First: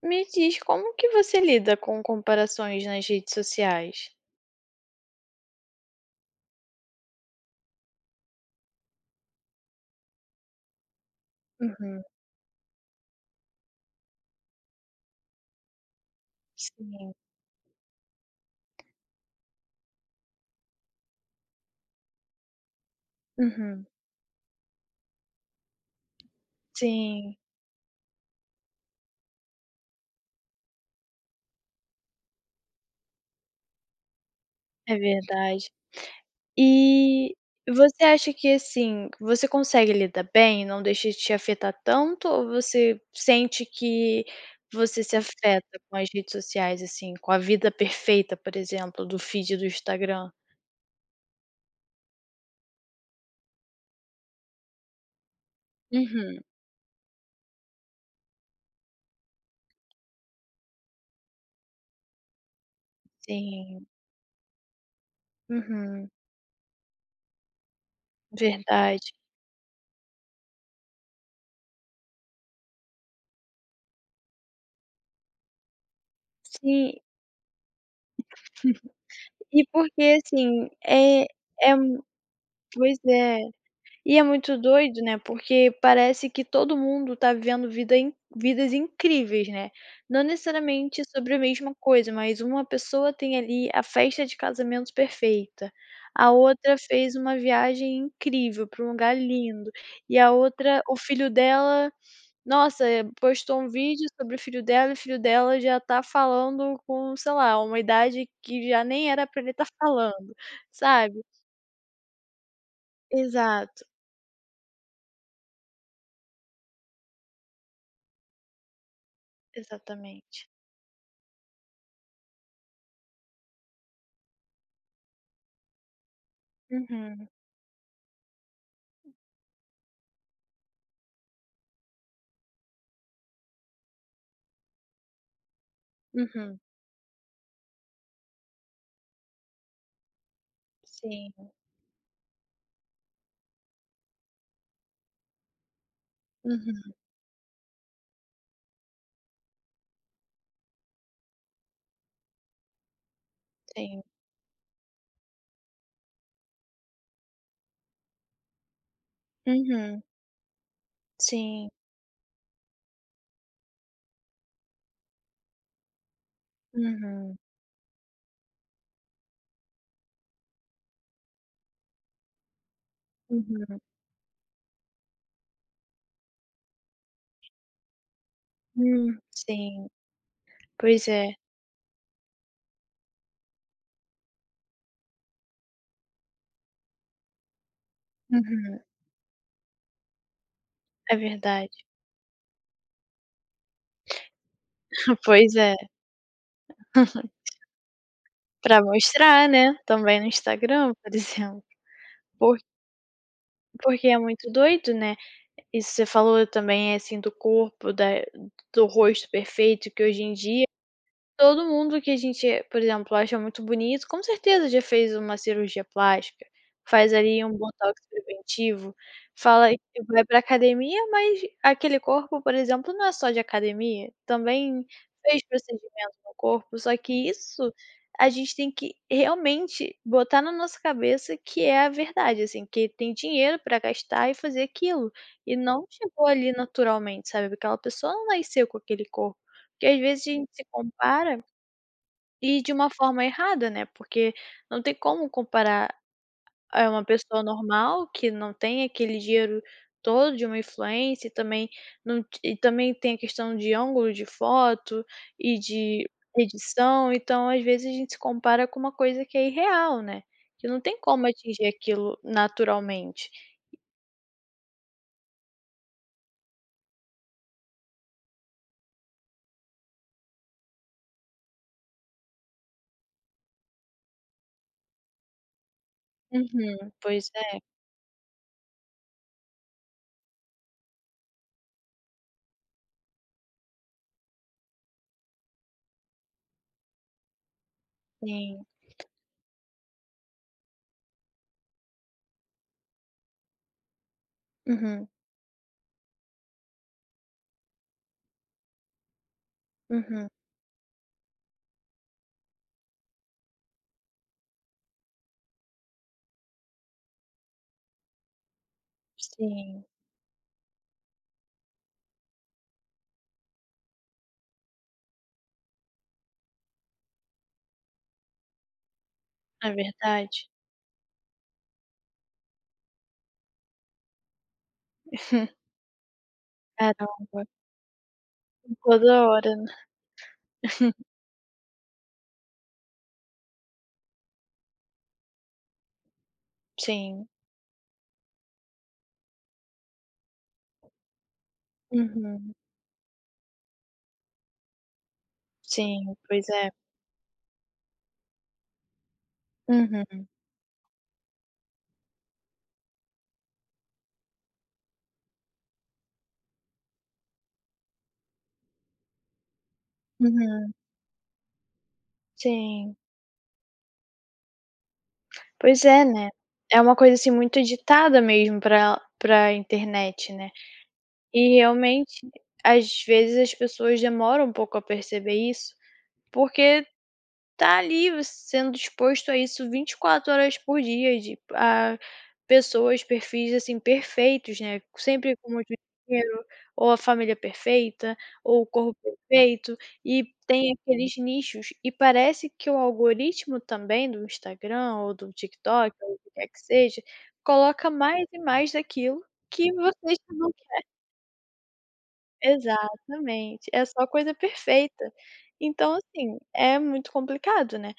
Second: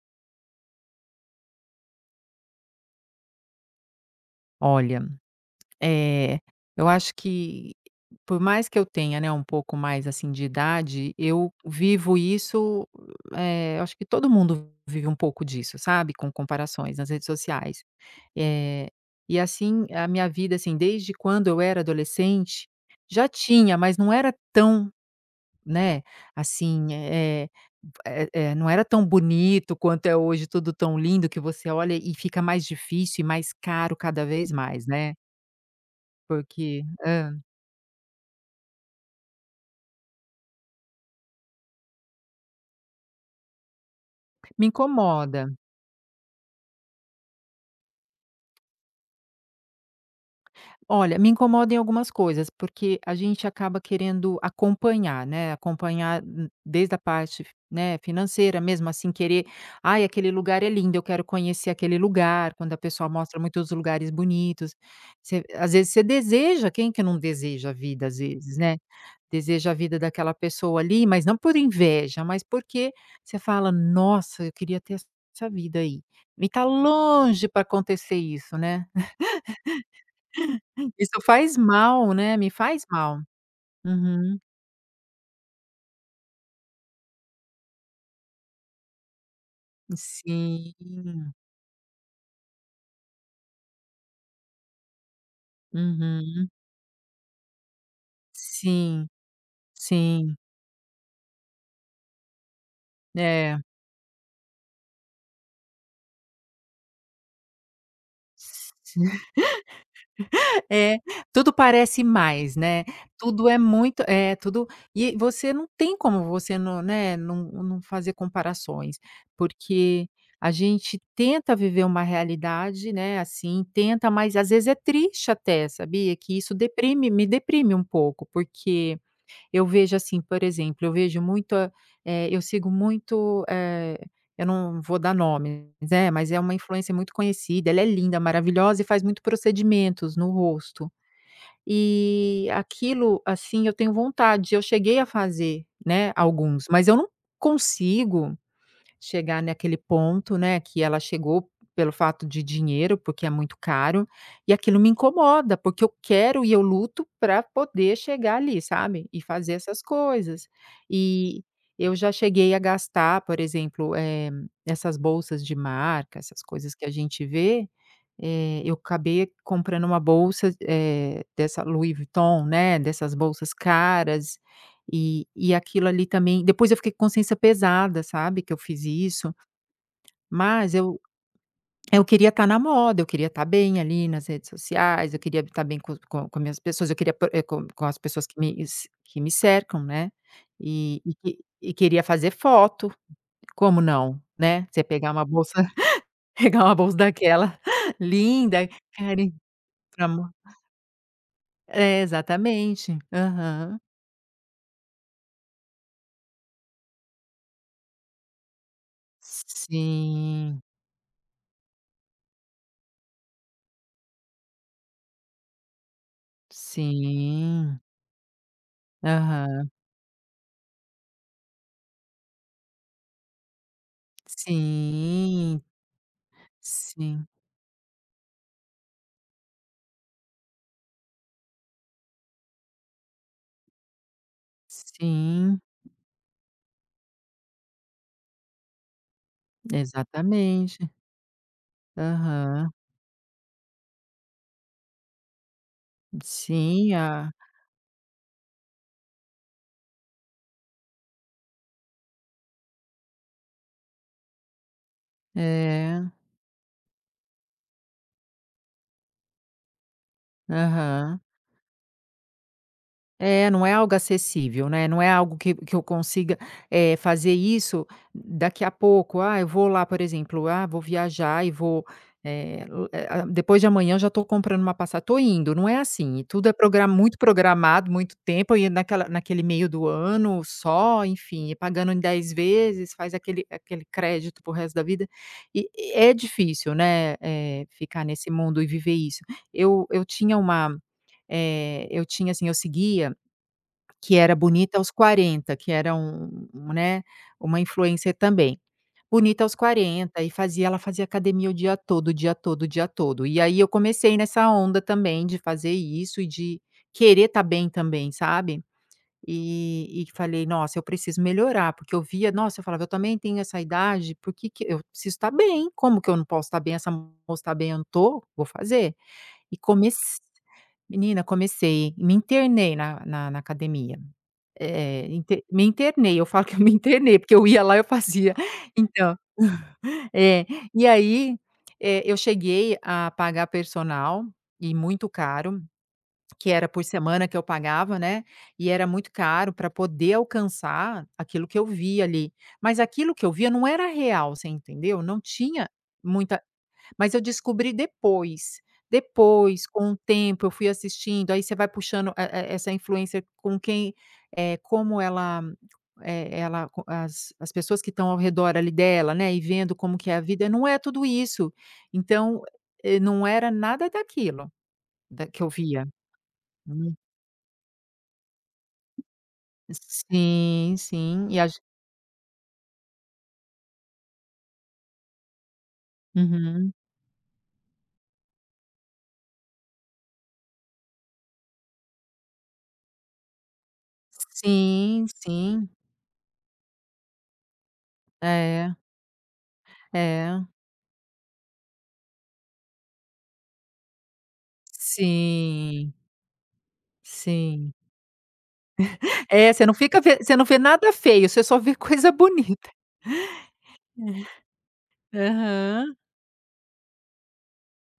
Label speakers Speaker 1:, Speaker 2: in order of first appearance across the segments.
Speaker 1: Me diz, como que você lida com comparações nas redes sociais?
Speaker 2: Olha, eh, eu acho que por mais que eu tenha, né, um pouco mais, assim, de idade, eu
Speaker 1: Uhum,
Speaker 2: vivo isso, eu acho que todo mundo vive um pouco disso, sabe, com comparações nas
Speaker 1: sim.
Speaker 2: redes sociais. Eh, e assim, a minha vida, assim, desde quando eu era adolescente, já tinha,
Speaker 1: Uhum,
Speaker 2: mas não era tão, né, assim,
Speaker 1: sim,
Speaker 2: não era tão bonito quanto é hoje, tudo tão lindo que você olha e fica mais difícil e mais caro cada vez mais,
Speaker 1: é
Speaker 2: né.
Speaker 1: verdade.
Speaker 2: Porque
Speaker 1: E você acha que, assim, você consegue lidar bem, não deixa te afetar tanto ou você sente que
Speaker 2: me
Speaker 1: você se
Speaker 2: incomoda.
Speaker 1: afeta com as redes sociais, assim, com a vida perfeita, por exemplo, do feed do Instagram?
Speaker 2: Olha, me incomoda em algumas coisas, porque a gente acaba querendo acompanhar, né, acompanhar
Speaker 1: Uhum,
Speaker 2: n desde a parte, né, financeira mesmo, assim, querer: "Ai, aquele lugar é lindo, eu quero conhecer aquele lugar", quando a pessoa mostra muitos
Speaker 1: sim.
Speaker 2: lugares bonitos. Você Às vezes você
Speaker 1: Uhum,
Speaker 2: deseja, quem que não deseja a vida, às vezes, né?
Speaker 1: verdade.
Speaker 2: Deseja a vida daquela pessoa ali, mas não por inveja, mas porque você fala: "Nossa, eu queria ter essa vida aí". E tá
Speaker 1: Sim,
Speaker 2: longe para acontecer isso, né.
Speaker 1: e porque, assim,
Speaker 2: Isso
Speaker 1: é
Speaker 2: faz
Speaker 1: é
Speaker 2: mal, né, me faz
Speaker 1: Pois
Speaker 2: mal.
Speaker 1: é. E é
Speaker 2: Uhum.
Speaker 1: muito doido, né, porque parece que todo mundo tá vivendo vidas incríveis, né. Não
Speaker 2: Sim.
Speaker 1: necessariamente sobre a mesma coisa, mas uma pessoa tem ali a festa de casamento perfeita, a
Speaker 2: Uhum.
Speaker 1: outra fez uma viagem incrível para um
Speaker 2: Sim,
Speaker 1: lugar lindo, e a
Speaker 2: sim.
Speaker 1: outra o filho dela, nossa,
Speaker 2: É.
Speaker 1: postou um vídeo sobre o filho dela e o filho dela já tá falando com, sei lá, uma idade que já nem era para ele estar falando,
Speaker 2: É,
Speaker 1: sabe.
Speaker 2: tudo parece mais, né, tudo é
Speaker 1: Exato.
Speaker 2: muito tudo e você não tem como você não fazer comparações, porque
Speaker 1: Exatamente.
Speaker 2: a gente tenta viver uma realidade, né, assim, tenta, mas às vezes é triste até, sabia, que isso deprime me
Speaker 1: Uhum,
Speaker 2: deprime um pouco, porque eu vejo assim, por exemplo, eu vejo muito, eu sigo muito, eu não vou dar nomes, né, mas é uma
Speaker 1: uhum.
Speaker 2: influência muito conhecida, ela é linda, maravilhosa e faz muito procedimentos no rosto.
Speaker 1: Sim,
Speaker 2: E aquilo, assim, eu tenho vontade, eu cheguei a fazer, né, alguns, mas
Speaker 1: uhum,
Speaker 2: eu não consigo chegar naquele ponto, né, que ela chegou pelo fato de dinheiro, porque é muito
Speaker 1: sim.
Speaker 2: caro, e aquilo me incomoda, porque eu quero e eu luto para poder chegar ali, sabe, e fazer essas
Speaker 1: Uhum,
Speaker 2: coisas. E
Speaker 1: sim.
Speaker 2: eu já cheguei a gastar, por exemplo, essas bolsas de marca, essas coisas que a gente
Speaker 1: Uhum,
Speaker 2: vê, eu acabei comprando uma bolsa, dessa Louis Vuitton, né, dessas bolsas
Speaker 1: uhum.
Speaker 2: caras, e aquilo ali também depois eu fiquei com consciência pesada, sabe, que eu fiz isso,
Speaker 1: Sim.
Speaker 2: mas eu
Speaker 1: Pois é.
Speaker 2: eu queria estar na moda, eu queria estar bem ali nas redes sociais, eu queria estar bem com minhas pessoas, eu queria com as pessoas
Speaker 1: Uhum,
Speaker 2: que me cercam, né, e e
Speaker 1: é
Speaker 2: que
Speaker 1: verdade.
Speaker 2: e queria fazer foto, como não, né, você pegar uma bolsa
Speaker 1: Pois é.
Speaker 2: pegar uma bolsa daquela linda,
Speaker 1: Pra
Speaker 2: cari
Speaker 1: mostrar, né,
Speaker 2: pra
Speaker 1: também no
Speaker 2: mo
Speaker 1: Instagram, por exemplo.
Speaker 2: é,
Speaker 1: Por
Speaker 2: exatamente. Aham.
Speaker 1: porque é muito doido, né. Isso você falou também, assim, do corpo, da do rosto perfeito, que hoje em
Speaker 2: Sim,
Speaker 1: dia todo mundo que a gente, por exemplo, acha muito bonito, com certeza já fez uma cirurgia plástica, faz ali um
Speaker 2: sim.
Speaker 1: botox preventivo, fala
Speaker 2: Aham.
Speaker 1: que vai pra academia, mas aquele corpo, por exemplo, não é só de academia, também fez
Speaker 2: Sim,
Speaker 1: procedimento no corpo, só
Speaker 2: sim,
Speaker 1: que isso a gente tem que realmente botar na nossa cabeça que é a verdade, assim, que tem dinheiro pra gastar e fazer aquilo, e
Speaker 2: sim,
Speaker 1: não chegou ali naturalmente, sabe, aquela pessoa não nasceu com aquele corpo, porque às vezes a gente se
Speaker 2: exatamente.
Speaker 1: compara e de
Speaker 2: Aham.
Speaker 1: uma forma errada, né, porque não tem como comparar, é
Speaker 2: Sim,
Speaker 1: uma
Speaker 2: a
Speaker 1: pessoa normal que não tem aquele dinheiro todo de uma influência e também não ti e também tem a questão de ângulo de foto e
Speaker 2: é,
Speaker 1: de edição, então às vezes a gente se compara com uma coisa que é irreal, né, que não tem
Speaker 2: aham.
Speaker 1: como atingir aquilo naturalmente.
Speaker 2: É, não é algo acessível, né, não é algo que eu consiga, fazer isso daqui a pouco. Ah, eu vou lá, por exemplo, ah, vou viajar e vou, depois de amanhã eu já estou comprando uma passa estou indo, não é assim, tudo é
Speaker 1: Uhum.
Speaker 2: progra muito
Speaker 1: Pois é,
Speaker 2: programado, muito tempo e naquela naquele meio do ano só, enfim, e pagando em 10 vezes, faz aquele crédito para resto da vida. E é difícil, né, ficar nesse mundo
Speaker 1: sim.
Speaker 2: e viver isso. Eu tinha uma, eu tinha, assim, eu seguia que era bonita aos
Speaker 1: Uhum,
Speaker 2: 40, que era um, né, uma influencer também. Bonita aos 40
Speaker 1: uhum.
Speaker 2: e fazia ela fazia academia o dia todo, o dia todo, o dia todo. E aí eu comecei nessa onda também de fazer isso e de querer estar bem também, sabe.
Speaker 1: Sim,
Speaker 2: E falei: "Nossa, eu preciso melhorar", porque eu via nossa, eu falava: "Eu também tenho essa idade, por que que eu preciso estar bem, como que eu não posso estar bem? Essa moça está bem, eu não tô, vou fazer". E
Speaker 1: é
Speaker 2: comecei,
Speaker 1: verdade.
Speaker 2: menina, comecei, me internei na academia. É, inte me internei, eu falo que eu me internei, porque
Speaker 1: Caramba,
Speaker 2: eu ia lá, eu fazia. Então,
Speaker 1: toda hora, né.
Speaker 2: é. E aí, eu cheguei a pagar personal, e muito caro, que era por
Speaker 1: Sim.
Speaker 2: semana que eu pagava, né, e era muito caro para poder alcançar aquilo que eu via ali.
Speaker 1: Uhum.
Speaker 2: Mas aquilo que eu via não era real, você entendeu? Não tinha
Speaker 1: Sim,
Speaker 2: muita
Speaker 1: pois é.
Speaker 2: mas eu descobri depois. Depois, com o
Speaker 1: Uhum,
Speaker 2: tempo, eu fui assistindo, aí você vai puxando essa influencer com quem, como ela, ela co as pessoas que estão ao redor ali dela, né, e vendo como que é a vida, não
Speaker 1: uhum.
Speaker 2: é tudo isso. Então,
Speaker 1: Sim.
Speaker 2: não era nada daquilo, da que eu
Speaker 1: Pois
Speaker 2: via.
Speaker 1: é, né. É uma
Speaker 2: Hum.
Speaker 1: coisa, assim, muito ditada mesmo pra internet, né.
Speaker 2: Sim, sim, e a
Speaker 1: E
Speaker 2: gen
Speaker 1: realmente, às vezes as pessoas demoram um pouco a perceber isso,
Speaker 2: uhum.
Speaker 1: porque tá ali sendo exposto a isso 24 horas por dia de a pessoas, perfis, assim, perfeitos, né,
Speaker 2: Sim,
Speaker 1: sempre com
Speaker 2: sim.
Speaker 1: muito dinheiro, ou a família perfeita, ou o
Speaker 2: É,
Speaker 1: corpo perfeito, e
Speaker 2: é.
Speaker 1: tem aqueles nichos. E parece que o algoritmo também do Instagram ou do TikTok
Speaker 2: Sim,
Speaker 1: ou o que quer que seja,
Speaker 2: sim.
Speaker 1: coloca mais e mais daquilo
Speaker 2: É,
Speaker 1: que você está.
Speaker 2: você não vê nada feio, você só vê coisa bonita.
Speaker 1: Exatamente, é só coisa perfeita. Então,
Speaker 2: Aham.
Speaker 1: assim, é muito complicado, né.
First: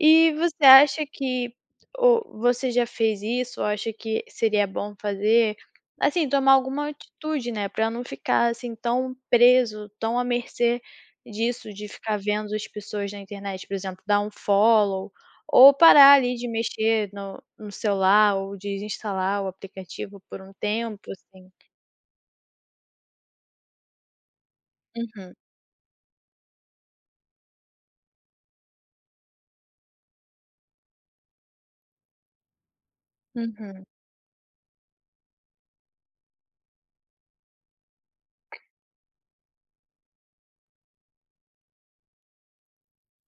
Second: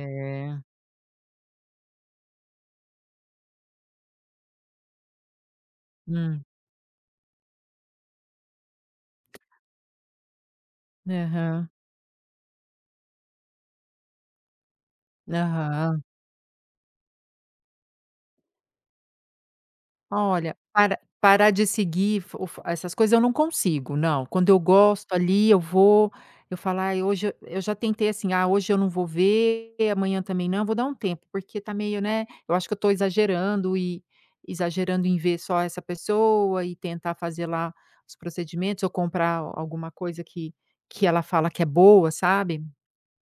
Speaker 1: E você acha que ou você já fez isso ou acha que seria bom fazer? Assim,
Speaker 2: Hum.
Speaker 1: tomar alguma atitude, né, pra não ficar, assim, tão preso, tão à mercê
Speaker 2: Aham.
Speaker 1: disso, de ficar vendo as pessoas na internet, por exemplo, dar um follow ou
Speaker 2: Aham.
Speaker 1: parar ali de mexer no celular ou desinstalar o aplicativo por um
Speaker 2: Olha, para
Speaker 1: tempo, assim.
Speaker 2: parar de seguir fo fo essas coisas eu não consigo, não. Quando eu gosto
Speaker 1: Uhum,
Speaker 2: ali, eu vou, eu falo: "Ai, hoje" eu já tentei assim: "Ah, hoje eu não vou ver, amanhã também não, vou dar um tempo", porque tá meio, né, eu acho que eu tô exagerando
Speaker 1: uhum,
Speaker 2: e exagerando em ver só essa pessoa e tentar fazer lá os procedimentos ou comprar alguma coisa que ela fala que é boa, sabe?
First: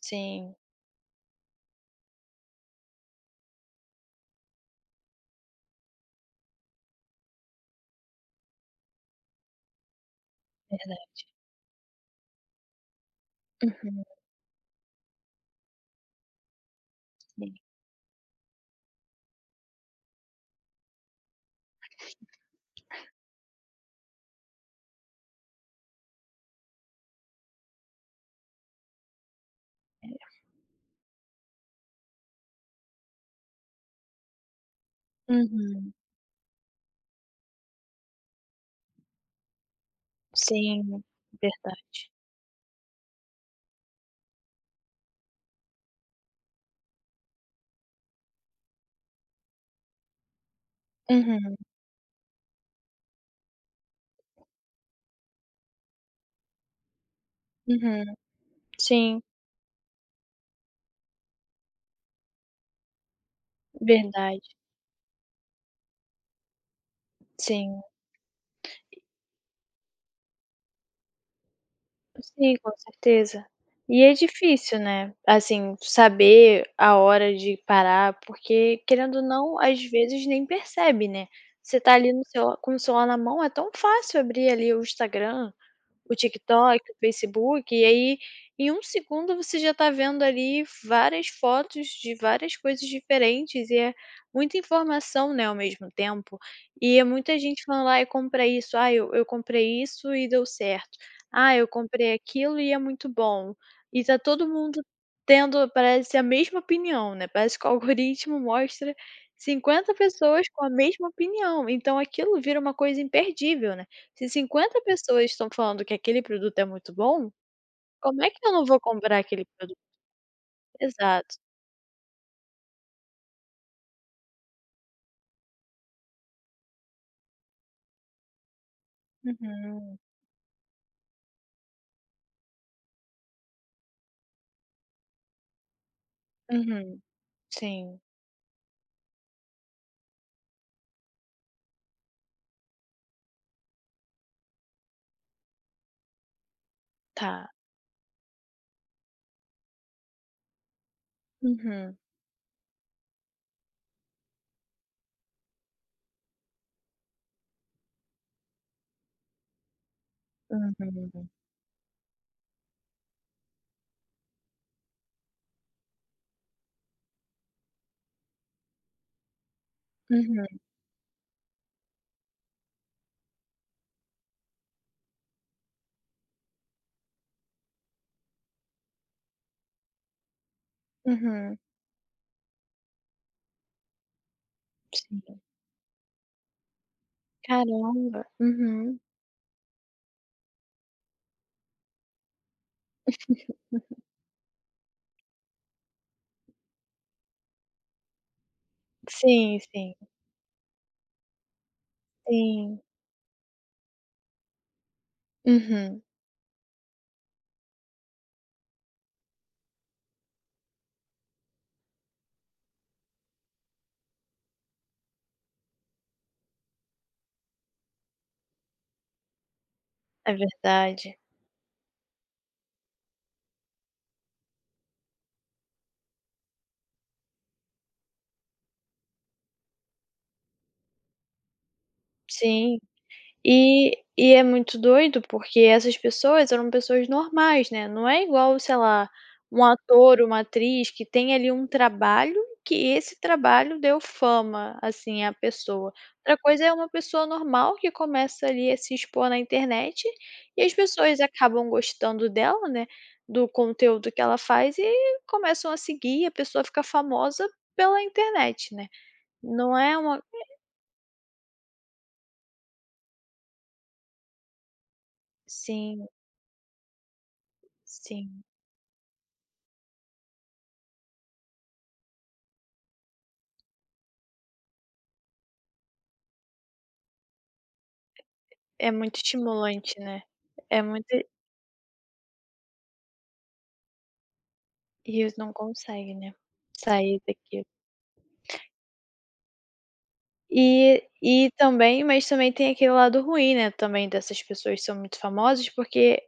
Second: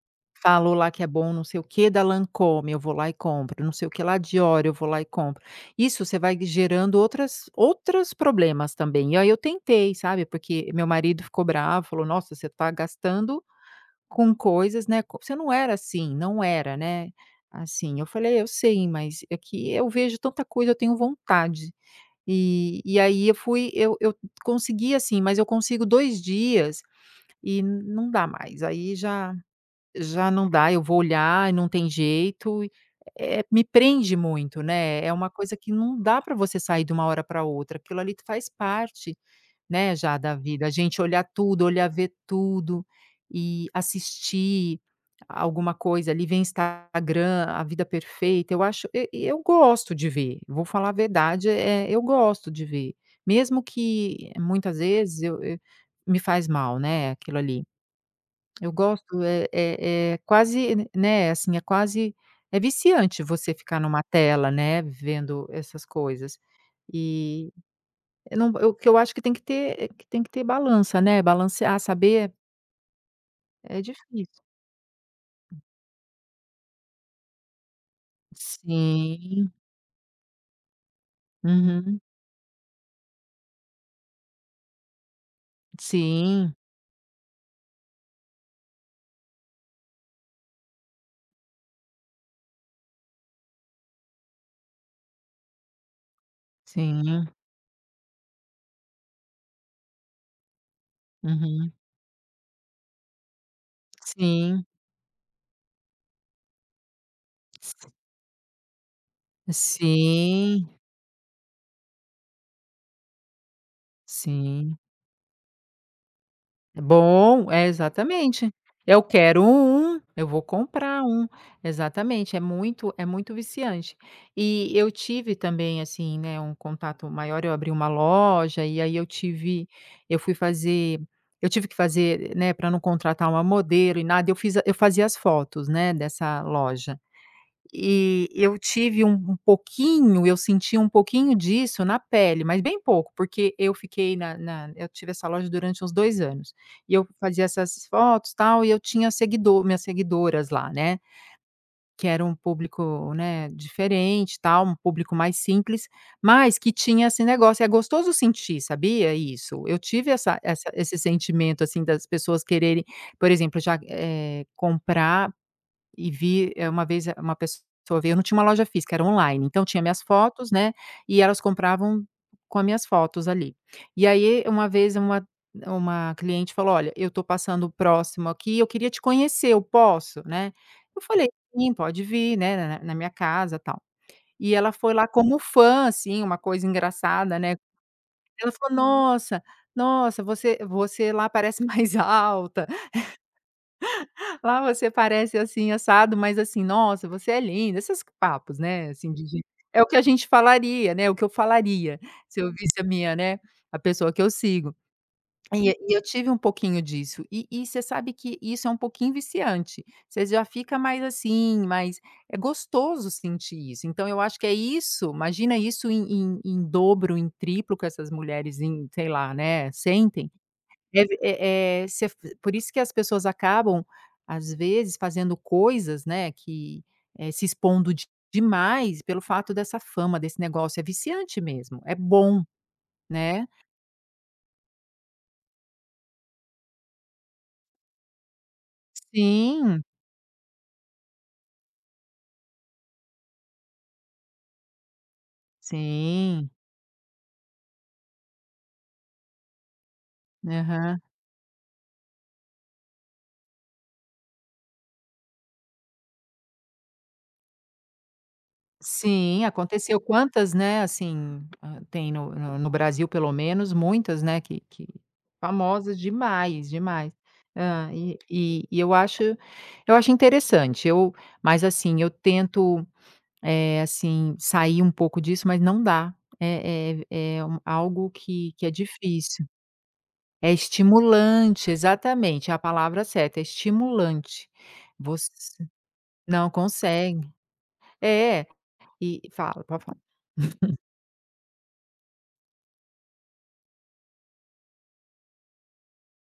Speaker 1: sim.
Speaker 2: Falou lá que é bom não sei o que da Lancôme, eu vou lá e compro, não sei o que lá Dior, eu vou lá e compro. Isso você vai gerando outras outros problemas também. E aí eu tentei, sabe, porque meu
Speaker 1: Verdade.
Speaker 2: marido ficou bravo, falou: "Nossa, você tá gastando
Speaker 1: Uhum.
Speaker 2: com coisas, né, co você não era assim, não era, né,
Speaker 1: Sim,
Speaker 2: assim". Eu falei: "É, eu sei, mas é que eu vejo tanta coisa, eu tenho vontade". E aí eu consegui assim, mas eu consigo 2 dias e não dá mais, aí já
Speaker 1: é.
Speaker 2: não dá, eu vou olhar e não tem jeito, me prende muito, né, é uma coisa que
Speaker 1: Uhum.
Speaker 2: não dá para você sair de uma hora para outra, aquilo ali faz parte, né, já da vida, a gente
Speaker 1: Sim,
Speaker 2: olhar tudo, olhar
Speaker 1: verdade.
Speaker 2: ver tudo, e assistir alguma coisa ali, ver Instagram, a vida perfeita, eu acho e eu gosto de ver, vou falar a verdade,
Speaker 1: Uhum,
Speaker 2: eu gosto de ver, mesmo que muitas vezes eu me faz mal, né, aquilo ali.
Speaker 1: uhum.
Speaker 2: Eu
Speaker 1: Sim,
Speaker 2: gosto, é quase, né, assim, é quase é viciante você ficar numa
Speaker 1: verdade.
Speaker 2: tela, né, vendo essas coisas. E
Speaker 1: Sim,
Speaker 2: eu não eu que eu acho que tem que ter que tem que ter balança, né, balancear, saber,
Speaker 1: sim, com certeza.
Speaker 2: é
Speaker 1: E é
Speaker 2: difícil.
Speaker 1: difícil, né, assim, saber a hora de parar, porque querendo ou
Speaker 2: Sim,
Speaker 1: não, às vezes nem percebe, né. Você tá
Speaker 2: uhum.
Speaker 1: ali no seu com o celular na mão, é tão fácil abrir ali o Instagram, o
Speaker 2: Sim,
Speaker 1: TikTok, o Facebook, e aí em um segundo você já tá vendo ali várias fotos de várias coisas diferentes e é muita informação, né, ao mesmo tempo. E é
Speaker 2: sim,
Speaker 1: muita gente falando: ah, eu comprei isso. Ah, eu comprei isso e deu certo. Ah, eu
Speaker 2: uhum.
Speaker 1: comprei aquilo e é muito bom. E tá todo
Speaker 2: Sim,
Speaker 1: mundo tendo, parece, a mesma opinião, né, parece que o algoritmo mostra 50 pessoas com
Speaker 2: sim,
Speaker 1: a mesma opinião, então aquilo vira uma coisa imperdível, né. Se
Speaker 2: sim.
Speaker 1: 50 pessoas estão falando que aquele produto é
Speaker 2: É
Speaker 1: muito bom,
Speaker 2: bom, é
Speaker 1: como é que
Speaker 2: exatamente.
Speaker 1: eu não vou
Speaker 2: Eu
Speaker 1: comprar
Speaker 2: quero
Speaker 1: aquele produto?
Speaker 2: um, eu vou comprar um.
Speaker 1: Exato.
Speaker 2: Exatamente, é muito viciante. E eu tive também, assim, né, um contato maior, eu abri uma loja e aí
Speaker 1: Uhum,
Speaker 2: eu fui fazer eu tive que fazer, né, para não contratar uma modelo e nada, eu fiz a eu fazia as fotos, né, dessa loja.
Speaker 1: uhum, sim,
Speaker 2: E eu tive um pouquinho, eu senti um pouquinho disso na pele, mas bem pouco, porque eu fiquei na na eu tive essa loja durante uns 2 anos, e eu fazia
Speaker 1: tá.
Speaker 2: essas fotos, tal, e eu tinha seguidor minhas seguidoras lá, né,
Speaker 1: Uhum,
Speaker 2: que era um público, né, diferente, tal, um público mais simples, mas que tinha esse negócio, é gostoso sentir, sabia, isso. Eu tive essa essa esse
Speaker 1: uhum,
Speaker 2: sentimento, assim, das pessoas quererem, por exemplo, já, comprar e vi, uma vez uma pessoa veio eu não tinha uma loja física, era online, então tinha minhas
Speaker 1: uhum,
Speaker 2: fotos, né, e elas compravam com as minhas fotos ali. E aí uma vez uma cliente falou: "Olha, eu tô passando próximo aqui, eu queria te conhecer, eu posso, né?" Eu falei:
Speaker 1: uhum,
Speaker 2: "Sim, pode vir, né, na minha casa, tal". E ela foi lá como
Speaker 1: sim.
Speaker 2: fã, assim, uma coisa engraçada, né.
Speaker 1: Caramba,
Speaker 2: Ela falou:
Speaker 1: uhum.
Speaker 2: "Nossa, nossa, você você lá parece mais alta". Lá você parece assim, assado, mas assim: "Nossa, você é linda", esses papos, né, assim de
Speaker 1: Sim,
Speaker 2: é o
Speaker 1: sim,
Speaker 2: que a gente falaria, né, o que eu falaria se eu
Speaker 1: sim.
Speaker 2: visse a minha, né, a pessoa que eu sigo. E eu
Speaker 1: Uhum,
Speaker 2: tive um pouquinho disso. E você sabe que isso é um pouquinho viciante. Você já fica mais assim, mas é gostoso sentir isso. Então eu acho que é isso, imagina isso em dobro, em triplo que essas mulheres em sei lá, né, sentem.
Speaker 1: é
Speaker 2: É
Speaker 1: verdade.
Speaker 2: ve é é você Por isso que as pessoas acabam, às vezes, fazendo coisas, né, que, se expondo de demais pelo fato dessa fama, desse negócio, é viciante mesmo, é bom,
Speaker 1: Sim.
Speaker 2: né.
Speaker 1: E e é muito doido, porque essas pessoas eram pessoas normais, né, não é igual, sei lá, um
Speaker 2: Sim,
Speaker 1: ator, uma atriz que tem ali um trabalho, que esse trabalho deu fama, assim, à pessoa. Outra
Speaker 2: sim,
Speaker 1: coisa é uma pessoa normal que começa ali a se expor na internet, e as
Speaker 2: aham.
Speaker 1: pessoas acabam gostando dela, né, do conteúdo que ela faz e começam a seguir, e a pessoa fica famosa pela internet, né.
Speaker 2: Sim,
Speaker 1: Não é
Speaker 2: aconteceu
Speaker 1: uma
Speaker 2: quantas, né, assim, tem no Brasil pelo menos muitas, né, que famosas
Speaker 1: Sim,
Speaker 2: demais, demais. Hã,
Speaker 1: sim.
Speaker 2: e eu acho Eu acho interessante, eu mas assim, eu tento assim, sair um pouco disso, mas não dá. É um algo que é
Speaker 1: É muito
Speaker 2: difícil.
Speaker 1: estimulante, né.
Speaker 2: É
Speaker 1: É muito
Speaker 2: estimulante, exatamente, é a palavra certa, é estimulante.
Speaker 1: E
Speaker 2: Você
Speaker 1: eles não conseguem, né,
Speaker 2: não
Speaker 1: sair
Speaker 2: consegue.
Speaker 1: daquilo.
Speaker 2: É, e fala, pode falar.
Speaker 1: E também, mas também tem aquele lado ruim, né, também dessas pessoas que são muito famosas, porque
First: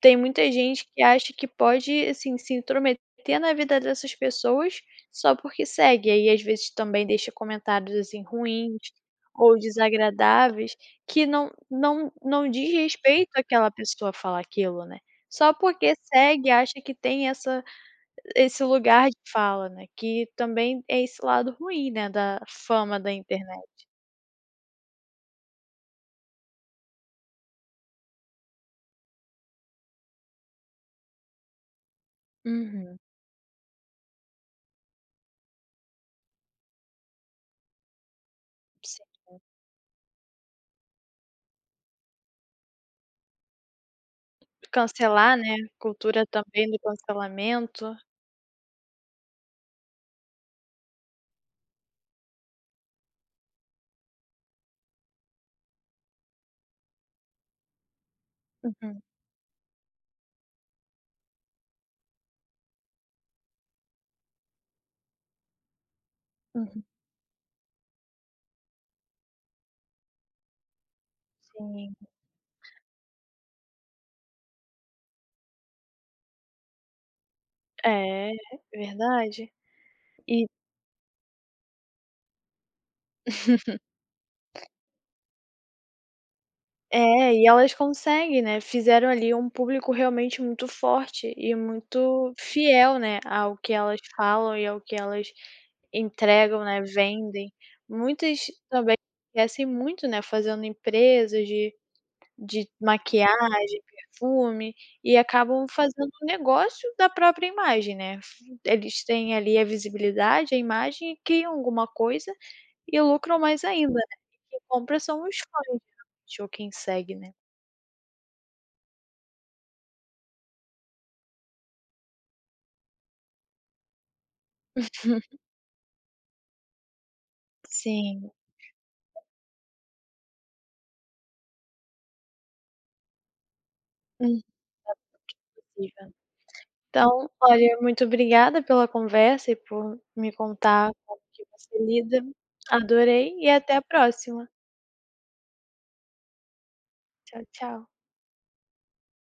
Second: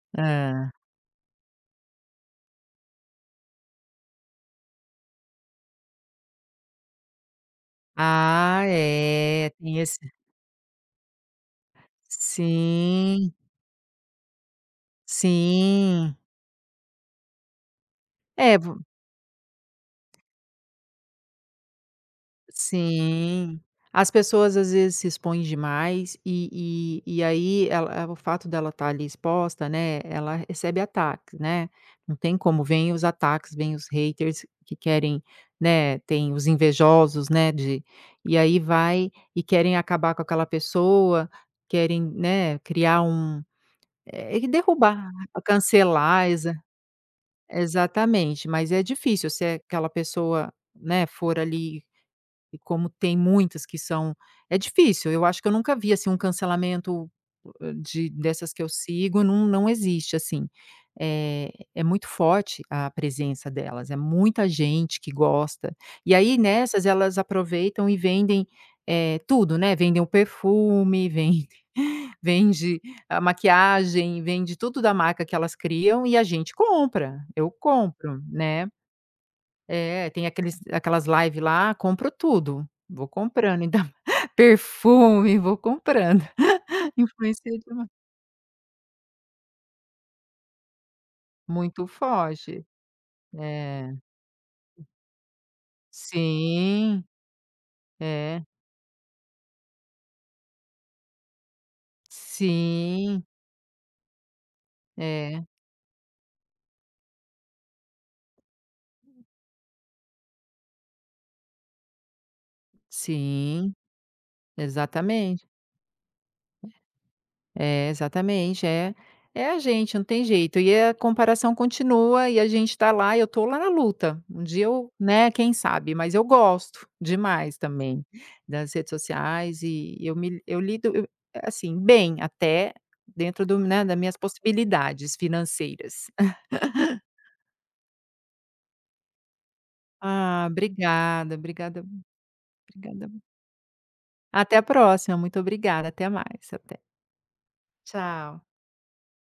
Speaker 1: tem muita
Speaker 2: Hã.
Speaker 1: gente que acha que pode, assim, se intrometer na vida dessas pessoas só porque segue, aí às vezes também deixa comentários, assim,
Speaker 2: Ah,
Speaker 1: ruins
Speaker 2: é,
Speaker 1: ou
Speaker 2: tem esse
Speaker 1: desagradáveis que não diz respeito
Speaker 2: sim,
Speaker 1: àquela pessoa falar aquilo, né. Só porque
Speaker 2: sim.
Speaker 1: segue acha que tem essa
Speaker 2: É,
Speaker 1: esse lugar de fala, né, que também é esse lado ruim, né, da fama da
Speaker 2: sim.
Speaker 1: internet.
Speaker 2: As pessoas às vezes se expõem demais e aí ela o fato dela estar ali exposta, né, ela recebe ataques, né. Não tem como, vem
Speaker 1: Uhum,
Speaker 2: os ataques, vem os haters que querem, né, tem os invejosos, né, de e aí
Speaker 1: sim.
Speaker 2: vai e querem acabar com aquela pessoa, querem, né, criar um é, e derrubar,
Speaker 1: Cancelar, né, cultura
Speaker 2: cancelar,
Speaker 1: também do cancelamento.
Speaker 2: exatamente, mas é difícil se aquela pessoa, né, for ali e como tem muitas que são é difícil, eu acho que eu nunca vi, assim, um cancelamento de dessas que eu
Speaker 1: Uhum,
Speaker 2: sigo, não existe, assim. É muito forte a presença delas, é muita gente que gosta. E aí
Speaker 1: uhum,
Speaker 2: nessas elas aproveitam e vendem, tudo, né, vendem o perfume, vendem
Speaker 1: sim.
Speaker 2: vende a maquiagem, vende tudo da marca que elas criam e a gente compra, eu compro,
Speaker 1: É, é
Speaker 2: né.
Speaker 1: verdade.
Speaker 2: É, tem
Speaker 1: E
Speaker 2: aqueles aquelas live lá, compro tudo, vou comprando, ainda perfume, vou comprando.
Speaker 1: é, e
Speaker 2: Influencer
Speaker 1: elas
Speaker 2: demais.
Speaker 1: conseguem, né, fizeram ali um público realmente muito forte e
Speaker 2: Muito
Speaker 1: muito
Speaker 2: foge.
Speaker 1: fiel, né, ao que
Speaker 2: É.
Speaker 1: elas falam e ao que elas entregam, né,
Speaker 2: Sim,
Speaker 1: vendem. Muitas
Speaker 2: é.
Speaker 1: também crescem muito, né, fazendo empresas de
Speaker 2: Sim,
Speaker 1: maquiagem, perfume, e
Speaker 2: é.
Speaker 1: acabam fazendo um negócio da própria imagem, né. F Eles têm ali a visibilidade, a imagem e criam alguma coisa e lucram mais
Speaker 2: Sim,
Speaker 1: ainda, né. E quem compra são os
Speaker 2: exatamente.
Speaker 1: fãs geralmente ou quem segue, né.
Speaker 2: É, exatamente, é a gente, não tem jeito. E a comparação continua e a gente tá lá, eu tô lá na luta. Um dia eu, né, quem sabe, mas eu gosto demais também
Speaker 1: Sim,
Speaker 2: das redes sociais e eu lido, eu assim, bem até dentro do né, das minhas possibilidades financeiras.
Speaker 1: impossível. Então, olha, muito obrigada pela conversa e por me
Speaker 2: Ah,
Speaker 1: contar como
Speaker 2: obrigada,
Speaker 1: que você
Speaker 2: obrigada,
Speaker 1: lida.
Speaker 2: obrigada.
Speaker 1: Adorei e até a próxima.
Speaker 2: Até a próxima, muito obrigada, até mais, até.
Speaker 1: Tchau, tchau.
Speaker 2: Tchau.